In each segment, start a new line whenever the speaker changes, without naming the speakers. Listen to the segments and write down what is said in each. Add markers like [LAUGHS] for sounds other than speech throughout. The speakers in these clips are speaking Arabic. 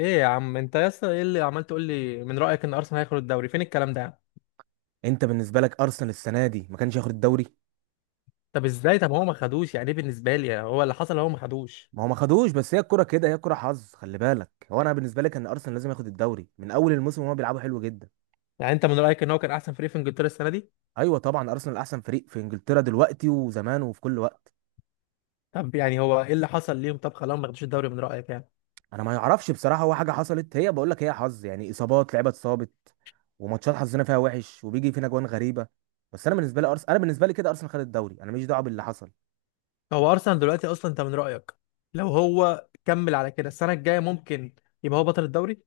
ايه يا عم؟ انت يا اسطى، ايه اللي عمال تقول لي، من رايك ان ارسنال هياخد الدوري؟ فين الكلام ده يا عم؟
انت بالنسبه لك ارسنال السنه دي ما كانش ياخد الدوري.
طب ازاي؟ طب هو ما خدوش. يعني ايه بالنسبه لي هو اللي حصل؟ هو ما خدوش.
ما هو ما خدوش، بس هي الكره كده، هي الكره حظ. خلي بالك، هو انا بالنسبه لي كان ارسنال لازم ياخد الدوري من اول الموسم، وهو بيلعبوا حلو جدا.
يعني انت من رايك ان هو كان احسن فريق في انجلترا السنه دي؟
ايوه طبعا، ارسنال احسن فريق في انجلترا دلوقتي وزمان وفي كل وقت.
طب يعني هو ايه اللي حصل ليهم؟ طب خلاهم ما خدوش الدوري من رايك يعني؟
انا ما يعرفش بصراحه، هو حاجه حصلت، هي بقول لك هي حظ، يعني اصابات لعيبه اتصابت وماتشات حظنا فيها وحش وبيجي فينا جوان غريبه. بس انا بالنسبه لي ارسنال، انا بالنسبه لي كده ارسنال خد الدوري، انا ماليش دعوه باللي حصل.
هو ارسنال دلوقتي اصلا انت من رايك، لو هو كمل على كده السنه الجايه ممكن يبقى هو بطل الدوري؟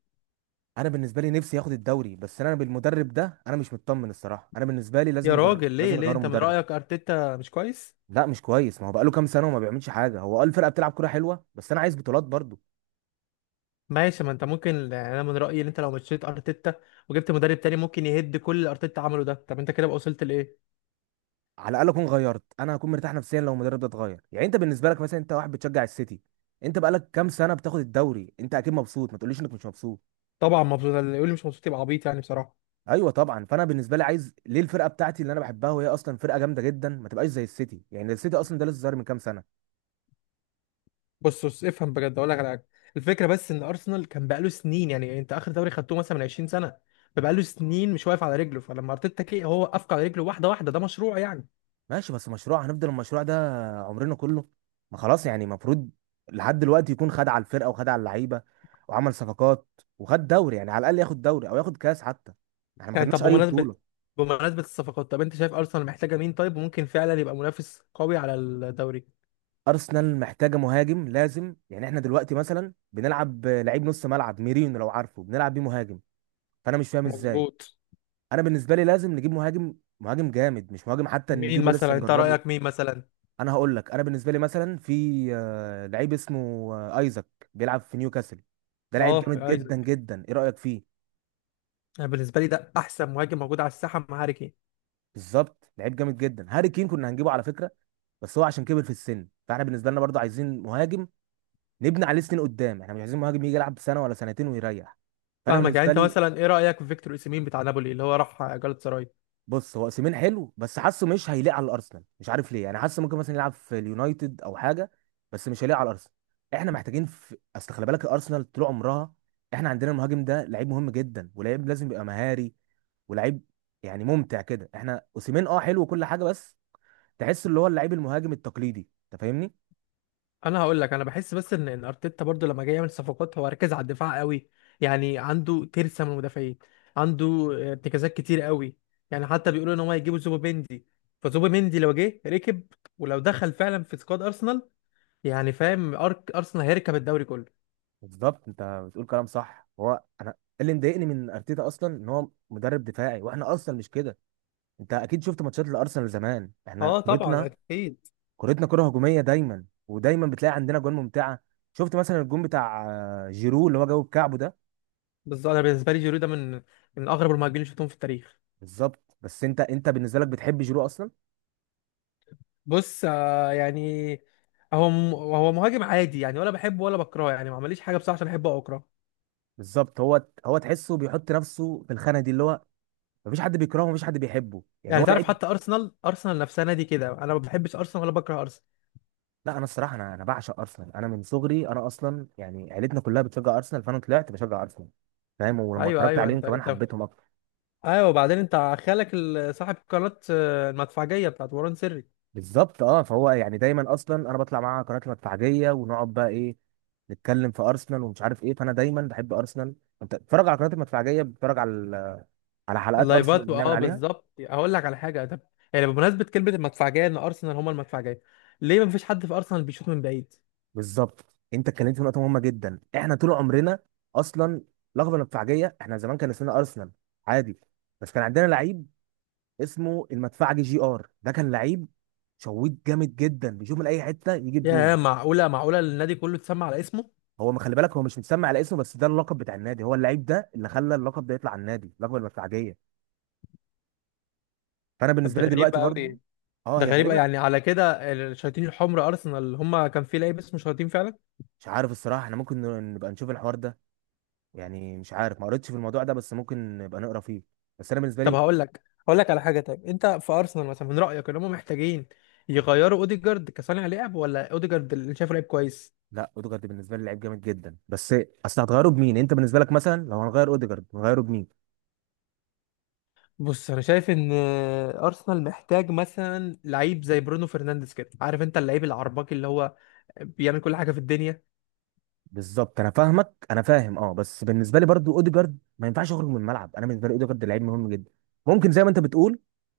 انا بالنسبه لي نفسي ياخد الدوري، بس انا بالمدرب ده انا مش مطمن الصراحه. انا بالنسبه لي
يا
لازم
راجل،
لازم
ليه ليه؟
يغيروا
انت من
المدرب.
رايك ارتيتا مش كويس؟
لا مش كويس، ما هو بقاله كام سنه وما بيعملش حاجه. هو قال الفرقه بتلعب كوره حلوه، بس انا عايز بطولات برضو.
ماشي، ما انت ممكن، يعني انا من رايي ان انت لو مشيت ارتيتا وجبت مدرب تاني ممكن يهد كل اللي ارتيتا عمله ده. طب انت كده بقى وصلت لايه؟
على الاقل اكون غيرت، انا هكون مرتاح نفسيا لو المدرب ده اتغير. يعني انت بالنسبه لك مثلا، انت واحد بتشجع السيتي، انت بقالك كام سنه بتاخد الدوري، انت اكيد مبسوط، ما تقوليش انك مش مبسوط.
طبعا مبسوط، اللي يقول لي مش مبسوط يبقى عبيط يعني بصراحه.
ايوه طبعا، فانا بالنسبه لي عايز ليه الفرقه بتاعتي اللي انا بحبها، وهي اصلا فرقه جامده جدا، ما تبقاش زي السيتي. يعني السيتي اصلا ده لسه ظاهر من كام سنه.
بص بص، افهم بجد، اقول لك على حاجه. الفكره بس ان ارسنال كان بقاله سنين، يعني انت اخر دوري خدته مثلا من 20 سنه، فبقاله سنين مش واقف على رجله، فلما ارتيتا كي هو وقفك على رجله، واحده واحده، ده مشروع يعني.
ماشي، بس مشروع؟ هنفضل المشروع ده عمرنا كله؟ ما خلاص يعني، المفروض لحد دلوقتي يكون خد على الفرقه وخد على اللعيبه وعمل صفقات وخد دوري. يعني على الاقل ياخد دوري او ياخد كاس حتى، احنا ما
يعني
خدناش
طب
اي
بمناسبه،
بطوله.
بمناسبه الصفقات، طب انت شايف ارسنال محتاجه مين، طيب ممكن فعلا يبقى منافس قوي على الدوري؟
ارسنال محتاجه مهاجم لازم. يعني احنا دلوقتي مثلا بنلعب لعيب نص ملعب، ميرينو لو عارفه، بنلعب بيه مهاجم، فانا مش فاهم ازاي.
مظبوط.
انا بالنسبه لي لازم نجيب مهاجم، مهاجم جامد، مش مهاجم حتى
مين
نجيبه لسه
مثلا انت
نجربه.
رايك، مين مثلا؟
انا هقول لك، انا بالنسبه لي مثلا في لعيب اسمه ايزاك، بيلعب في نيوكاسل. ده لعيب
اه
جامد جدا
ايزك،
جدا، ايه رايك فيه؟
انا بالنسبه لي ده احسن مهاجم موجود على الساحه مع هاري كين.
بالظبط، لعيب جامد جدا. هاري كين كنا هنجيبه على فكره، بس هو عشان كبر في السن، فاحنا بالنسبه لنا برضه عايزين مهاجم نبني عليه سنين قدام. احنا مش عايزين مهاجم يجي يلعب سنه ولا سنتين ويريح. فانا
فاهمك. يعني
بالنسبه
انت
لي،
مثلا ايه رايك في فيكتور اوسيمين بتاع نابولي اللي هو راح جالاتا سراي؟
بص، هو اوسيمين حلو، بس حاسه مش هيليق على الارسنال، مش عارف ليه. يعني حاسه ممكن مثلا يلعب في اليونايتد او حاجه، بس مش هيليق على الارسنال. احنا محتاجين اصل خلي بالك الارسنال طول عمرها، احنا عندنا المهاجم ده لعيب مهم جدا، ولعيب لازم يبقى مهاري، ولعيب يعني ممتع كده. احنا اوسيمين اه حلو وكل حاجه، بس تحس اللي هو اللعيب المهاجم التقليدي، انت فاهمني.
انا هقول لك، انا بحس بس ان ارتيتا برضو لما جاي يعمل صفقات هو ركز على الدفاع قوي، يعني عنده ترسه من المدافعين، عنده ارتكازات كتير قوي. يعني حتى بيقولوا ان هم هيجيبوا زوبيمندي، فزوبيمندي لو جه ركب، ولو دخل فعلا في سكواد ارسنال، يعني فاهم أرك ارسنال هيركب الدوري كله.
بالظبط، انت بتقول كلام صح. هو اللي مضايقني من ارتيتا اصلا ان هو مدرب دفاعي، واحنا ارسنال مش كده. انت اكيد شفت ماتشات الارسنال زمان، احنا
اه طبعا
كورتنا،
اكيد.
كورتنا كرة هجومية دايما، ودايما بتلاقي عندنا جوان ممتعة. شفت مثلا الجون بتاع جيرو اللي هو جابه بكعبه ده؟
بالظبط، انا بالنسبه لي جيرو ده من اغرب المهاجمين اللي شفتهم في التاريخ.
بالظبط، بس انت بالنسبة لك بتحب جيرو اصلا؟
بص، يعني، هو مهاجم عادي يعني، ولا بحبه ولا بكرهه، يعني ما عمليش حاجه بصراحه عشان احبه او اكرهه.
بالظبط. هو تحسه بيحط نفسه في الخانة دي، اللي هو مفيش حد بيكرهه مفيش حد بيحبه، يعني
يعني
هو
تعرف،
لعيب.
حتى ارسنال نفسها نادي كده، انا ما بحبش ارسنال ولا بكره ارسنال.
لا، انا الصراحة، انا بعشق ارسنال، انا من صغري، انا اصلا يعني عيلتنا كلها بتشجع ارسنال، فانا طلعت بشجع ارسنال، فاهم؟ ولما
ايوه
اتفرجت
ايوه،
عليهم
انت
كمان
انت،
حبيتهم اكتر.
ايوه. وبعدين انت خالك صاحب قناه المدفعجيه بتاعت وران سري.
بالظبط، اه، فهو يعني دايما اصلا انا بطلع معاه قناه المدفعجيه، ونقعد بقى ايه، نتكلم في ارسنال ومش عارف ايه، فانا دايما بحب ارسنال. انت بتتفرج على قناه المدفعجيه؟ بتتفرج على على حلقات ارسنال
اللايفات،
اللي بنعمل
اه
عليها؟
بالظبط. هقول لك على حاجه. طب يعني بمناسبه كلمه المدفعجيه ان ارسنال هما المدفعجيه، ليه ما فيش حد في ارسنال بيشوط من بعيد؟
بالظبط، انت اتكلمت في نقطه مهمه جدا. احنا طول عمرنا اصلا لقب المدفعجيه، احنا زمان كان اسمنا ارسنال عادي، بس كان عندنا لعيب اسمه المدفعجي، جي ار، ده كان لعيب شويت جامد جدا، بيشوف من اي حته يجيب جون.
يا معقوله، معقوله النادي كله اتسمى على اسمه؟
هو ما خلي بالك، هو مش متسمى على اسمه، بس ده اللقب بتاع النادي، هو اللعيب ده اللي خلى اللقب ده يطلع على النادي، اللقب المدفعجيه. فانا
طب
بالنسبه
ده
لي
غريب
دلوقتي برضو،
قوي.
اه
ده
هي
غريب،
غريبه.
يعني على كده الشياطين الحمر ارسنال هما كان في لعيب اسمه شياطين فعلا.
مش عارف الصراحه، احنا ممكن نبقى نشوف الحوار ده. يعني مش عارف، ما قريتش في الموضوع ده، بس ممكن نبقى نقرا فيه. بس انا بالنسبه
طب
لي،
هقول لك على حاجه. طيب انت في ارسنال مثلا من رايك ان هم محتاجين يغيروا اوديجارد كصانع لعب، ولا اوديجارد اللي شايفه لعيب كويس؟
لا، اوديجارد بالنسبه لي لعيب جامد جدا، بس اصل هتغيره بمين؟ انت بالنسبه لك مثلا لو هنغير اوديجارد هنغيره بمين؟
بص، انا شايف ان ارسنال محتاج مثلا لعيب زي برونو فرنانديز كده، عارف انت اللعيب العرباكي اللي هو بيعمل كل حاجه في الدنيا.
بالظبط، انا فاهمك، انا فاهم، اه. بس بالنسبه لي برضو اوديجارد ما ينفعش يخرج من الملعب، انا بالنسبه لي اوديجارد لعيب مهم جدا. ممكن زي ما انت بتقول،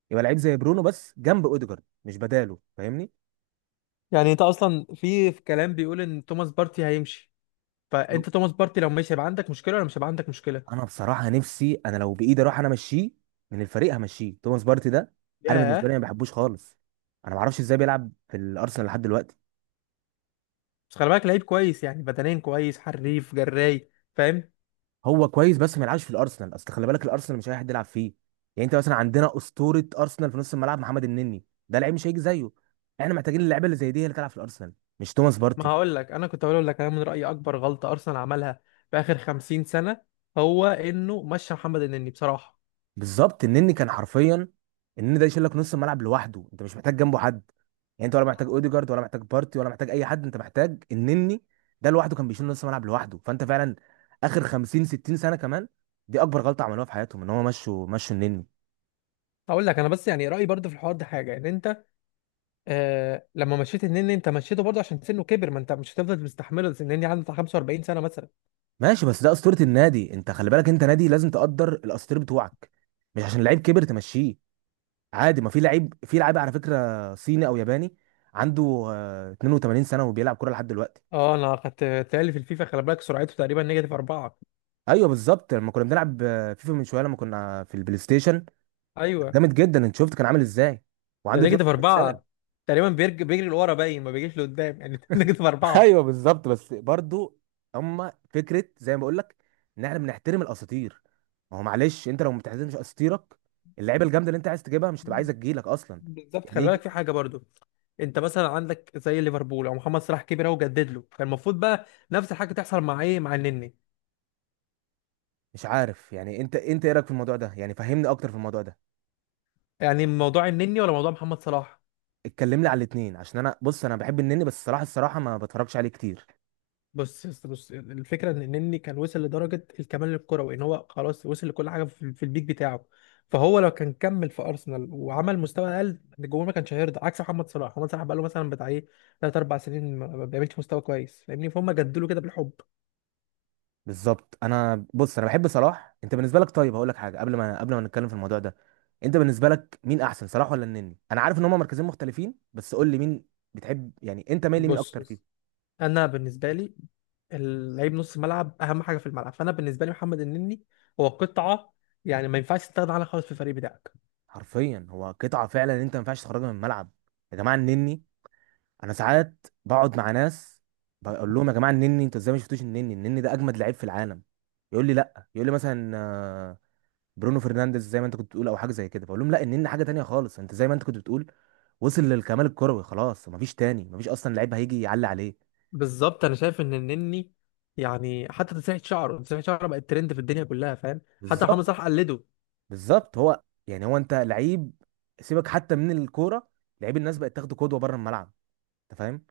يبقى لعيب زي برونو، بس جنب اوديجارد مش بداله، فاهمني؟
يعني انت اصلا في كلام بيقول ان توماس بارتي هيمشي،
انا
فانت توماس بارتي لو ماشي هيبقى عندك مشكله، ولا مش هيبقى عندك مشكله؟
أنا بصراحه نفسي انا لو بايدي اروح انا امشيه من الفريق، همشيه توماس بارتي ده. انا بالنسبه لي
ياه.
ما بحبوش خالص، انا ما اعرفش ازاي بيلعب في الارسنال لحد دلوقتي.
بس خلي بالك لعيب كويس، يعني بدنيا كويس، حريف جراي، فاهم.
هو كويس بس ما يلعبش في الارسنال، اصل خلي بالك الارسنال مش اي حد يلعب فيه. يعني انت مثلا عندنا اسطوره ارسنال في نص الملعب، محمد النني، ده لعيب مش هيجي زيه. احنا محتاجين اللعيبه اللي زي دي هي اللي تلعب في الارسنال، مش توماس
ما
بارتي.
هقول لك، انا كنت هقول لك انا من رايي اكبر غلطه ارسنال عملها في اخر 50 سنه هو انه مشى محمد النني بصراحه.
بالظبط، النني كان حرفيا، النني ده يشيل لك نص الملعب لوحده، انت مش محتاج جنبه حد. يعني انت ولا محتاج اوديجارد ولا محتاج بارتي ولا محتاج اي حد، انت محتاج النني ده لوحده، كان بيشيل نص الملعب لوحده. فانت فعلا اخر 50 60 سنه كمان، دي اكبر غلطه عملوها في حياتهم، ان هم مشوا النني.
هقول لك انا بس، يعني رايي برضه في الحوار ده حاجه، ان انت آه، لما مشيت النني انت مشيته برضه عشان سنه كبر، ما انت مش هتفضل مستحمله، بس النني عنده بتاع 45 سنه مثلا.
ماشي، بس ده اسطوره النادي، انت خلي بالك، انت نادي لازم تقدر الاساطير بتوعك، مش عشان لعيب كبر تمشيه عادي. ما في لعيب، في لعيب على فكره صيني او ياباني عنده 82 سنه وبيلعب كوره لحد دلوقتي.
اه انا خدت تالي في الفيفا، خلي بالك سرعته تقريبا نيجاتيف اربعه،
ايوه بالظبط، لما كنا بنلعب فيفا من شويه، لما كنا في البلاي ستيشن،
ايوه.
جامد جدا، انت شفت كان عامل ازاي
ده
وعنده
نيجاتيف
82 سنه.
اربعه تقريبا، بيجري لورا باين ما بيجيش لقدام يعني [LAUGHS] نيجاتيف
[LAUGHS]
اربعه.
ايوه بالظبط، بس برضو، اما فكره زي ما بقول لك ان احنا بنحترم الاساطير، ما هو معلش، انت لو ما بتحترمش اساطيرك، اللعيبه الجامده اللي انت عايز تجيبها مش تبقى عايزه تجيلك اصلا.
بالظبط.
يعني
خلي بالك في
إيه؟
حاجه برضو، انت مثلا عندك زي ليفربول او محمد صلاح كبر اهو جدد له، كان المفروض بقى نفس الحاجه تحصل مع ايه، مع النني.
مش عارف، يعني انت ايه رايك في الموضوع ده؟ يعني فهمني اكتر في الموضوع ده.
يعني موضوع النني ولا موضوع محمد صلاح؟
اتكلم لي على الاثنين، عشان انا، بص، انا بحب النني بس الصراحه الصراحه ما بتفرجش عليه كتير.
بص يا اسطى، بص الفكره ان النني كان وصل لدرجه الكمال الكروي، ان هو خلاص وصل لكل حاجه في البيك بتاعه، فهو لو كان كمل في ارسنال وعمل مستوى اقل الجمهور ما كانش هيرضى. عكس محمد صلاح، محمد صلاح بقى له مثلا بتاع ايه 3 4 سنين ما بيعملش مستوى كويس فاهمني، فهم جددوا له كده بالحب.
بالظبط، انا، بص، انا بحب صلاح. انت بالنسبه لك، طيب هقول لك حاجه، قبل ما نتكلم في الموضوع ده، انت بالنسبه لك مين احسن، صلاح ولا النني؟ انا عارف ان هما مركزين مختلفين، بس قول لي مين بتحب، يعني انت مايل لمين اكتر فيهم؟
بص، انا بالنسبه لي اللعيب نص الملعب اهم حاجه في الملعب، فانا بالنسبه لي محمد النني هو قطعه، يعني ما ينفعش تستغنى عنها خالص في الفريق بتاعك.
حرفيا هو قطعه فعلا، انت ما ينفعش تخرجها من الملعب. يا جماعه النني. انا ساعات بقعد مع ناس بقول لهم يا جماعه النني، انتوا ازاي ما شفتوش النني؟ النني ده اجمد لعيب في العالم. يقول لي لا، يقول لي مثلا برونو فرنانديز زي ما انت كنت بتقول، او حاجه زي كده. فاقول لهم لا، النني حاجه تانية خالص. انت زي ما انت كنت بتقول، وصل للكمال الكروي، خلاص مفيش تاني، مفيش اصلا لعيب هيجي يعلي عليه.
بالظبط. انا شايف ان النني، يعني حتى تسريحه شعره بقت ترند في الدنيا كلها فاهم، حتى محمد صلاح
بالظبط.
قلده.
بالظبط، هو يعني، هو انت لعيب، سيبك حتى من الكوره، لعيب الناس بقت تاخده قدوه بره الملعب، انت فاهم؟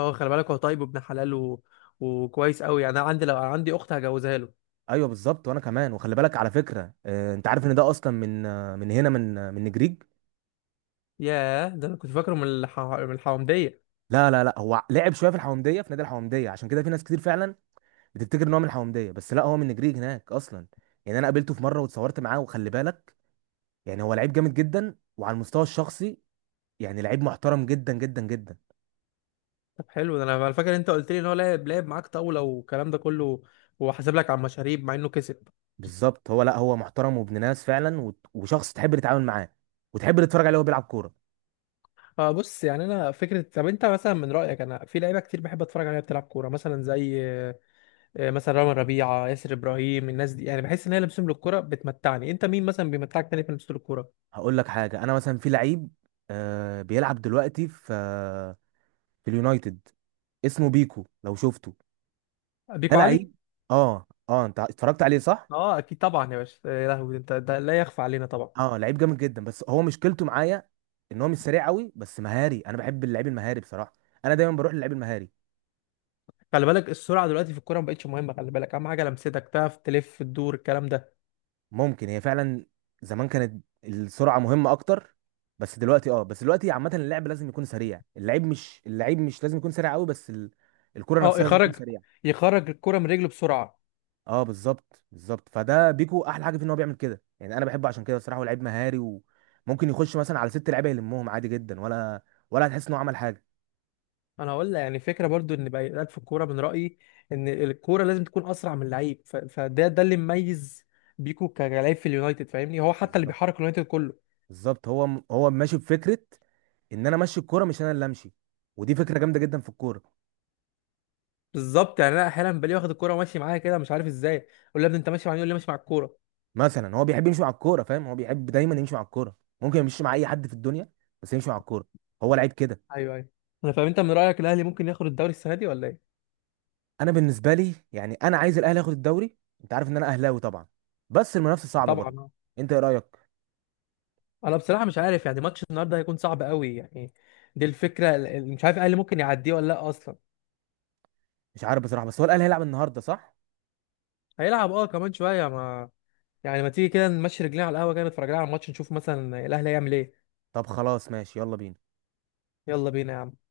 هو خلي بالك هو طيب وابن حلال وكويس قوي يعني، انا عندي لو عندي اخت هجوزها له.
ايوه بالظبط، وانا كمان. وخلي بالك على فكره، انت عارف ان ده اصلا من، من هنا، من من نجريج.
ياه. ده انا كنت فاكره من من الحومديه.
لا لا لا، هو لعب شويه في الحومديه، في نادي الحومديه، عشان كده في ناس كتير فعلا بتفتكر ان هو من الحومديه، بس لا، هو من نجريج هناك اصلا. يعني انا قابلته في مره واتصورت معاه، وخلي بالك يعني هو لعيب جامد جدا، وعلى المستوى الشخصي يعني لعيب محترم جدا جدا جدا.
طب حلو ده، انا فاكر انت قلت لي ان هو لعب معاك طاوله والكلام ده كله، وحاسب لك على المشاريب مع انه كسب.
بالظبط. هو لا، هو محترم وابن ناس فعلا، وشخص تحب تتعامل معاه وتحب تتفرج عليه وهو بيلعب كوره.
اه بص، يعني انا فكره، طب انت مثلا من رايك، انا في لعيبه كتير بحب اتفرج عليها بتلعب كوره، مثلا زي مثلا رامي ربيعه، ياسر ابراهيم، الناس دي يعني بحس ان هي لمسهم للكوره بتمتعني. انت مين مثلا بيمتعك تاني في لمسه الكوره؟
هقول لك حاجه، انا مثلا في لعيب آه بيلعب دلوقتي في في اليونايتد اسمه بيكو، لو شفته، ده
بيكو علي.
لعيب. اه اه، انت اتفرجت عليه، صح.
اه اكيد طبعا يا باشا، يا لهوي انت، ده لا يخفى علينا طبعا.
اه لعيب جامد جدا، بس هو مشكلته معايا ان هو مش سريع قوي، بس مهاري، انا بحب اللعيب المهاري بصراحه، انا دايما بروح للعيب المهاري.
خلي بالك السرعه دلوقتي في الكوره ما بقتش مهمه، خلي بالك اهم حاجه لمستك، تعرف تلف تدور، الكلام ده.
ممكن، هي فعلا زمان كانت السرعه مهمه اكتر، بس دلوقتي، اه بس دلوقتي عامه، اللعب لازم يكون سريع، اللعيب مش، اللعيب مش لازم يكون سريع قوي، بس الكره
اه،
نفسها لازم تكون
يخرج
سريعه.
يخرج الكوره من رجله بسرعه.
اه بالظبط، بالظبط، فده بيكو احلى حاجه في ان هو بيعمل كده، يعني انا بحبه عشان كده بصراحه، هو لعيب مهاري وممكن يخش مثلا على ست لعيبه يلمهم عادي جدا، ولا ولا هتحس ان هو عمل حاجه.
انا هقول لك، يعني فكره برضو ان بقى في الكوره، من رايي ان الكوره لازم تكون اسرع من اللعيب، فده ده اللي مميز بيكو كلاعب في اليونايتد فاهمني، هو حتى اللي
بالظبط،
بيحرك اليونايتد كله.
بالظبط، هو ماشي بفكره ان انا امشي الكوره، مش انا اللي امشي، ودي فكره جامده جدا في الكوره.
بالظبط. يعني انا احيانا بلاقيه واخد الكوره وماشي معايا كده، مش عارف ازاي، اقول له يا ابني انت ماشي معايا، يقول لي ماشي مع الكوره.
مثلا هو بيحب يمشي مع الكوره، فاهم، هو بيحب دايما يمشي مع الكوره، ممكن يمشي مع اي حد في الدنيا بس يمشي مع الكوره، هو لعيب كده.
ايوه ايوه، انا فاهم. انت من رايك الاهلي ممكن ياخد الدوري السنه دي ولا ايه؟
انا بالنسبه لي يعني انا عايز الاهلي ياخد الدوري، انت عارف ان انا اهلاوي طبعا، بس المنافسه صعبه
طبعا
برضه.
آه.
انت ايه رايك؟
انا بصراحه مش عارف، يعني ماتش النهارده هيكون صعب قوي يعني. دي الفكره مش عارف الاهلي ممكن يعديه ولا لا اصلا.
مش عارف بصراحه، بس هو الاهلي هيلعب النهارده، صح؟
هيلعب اه كمان شويه، ما يعني ما تيجي كده نمشي رجلينا على القهوه، كده نتفرج لنا على الماتش، نشوف مثلا الاهلي هيعمل ايه.
طب خلاص، ماشي، يلا بينا.
يلا بينا يا عم.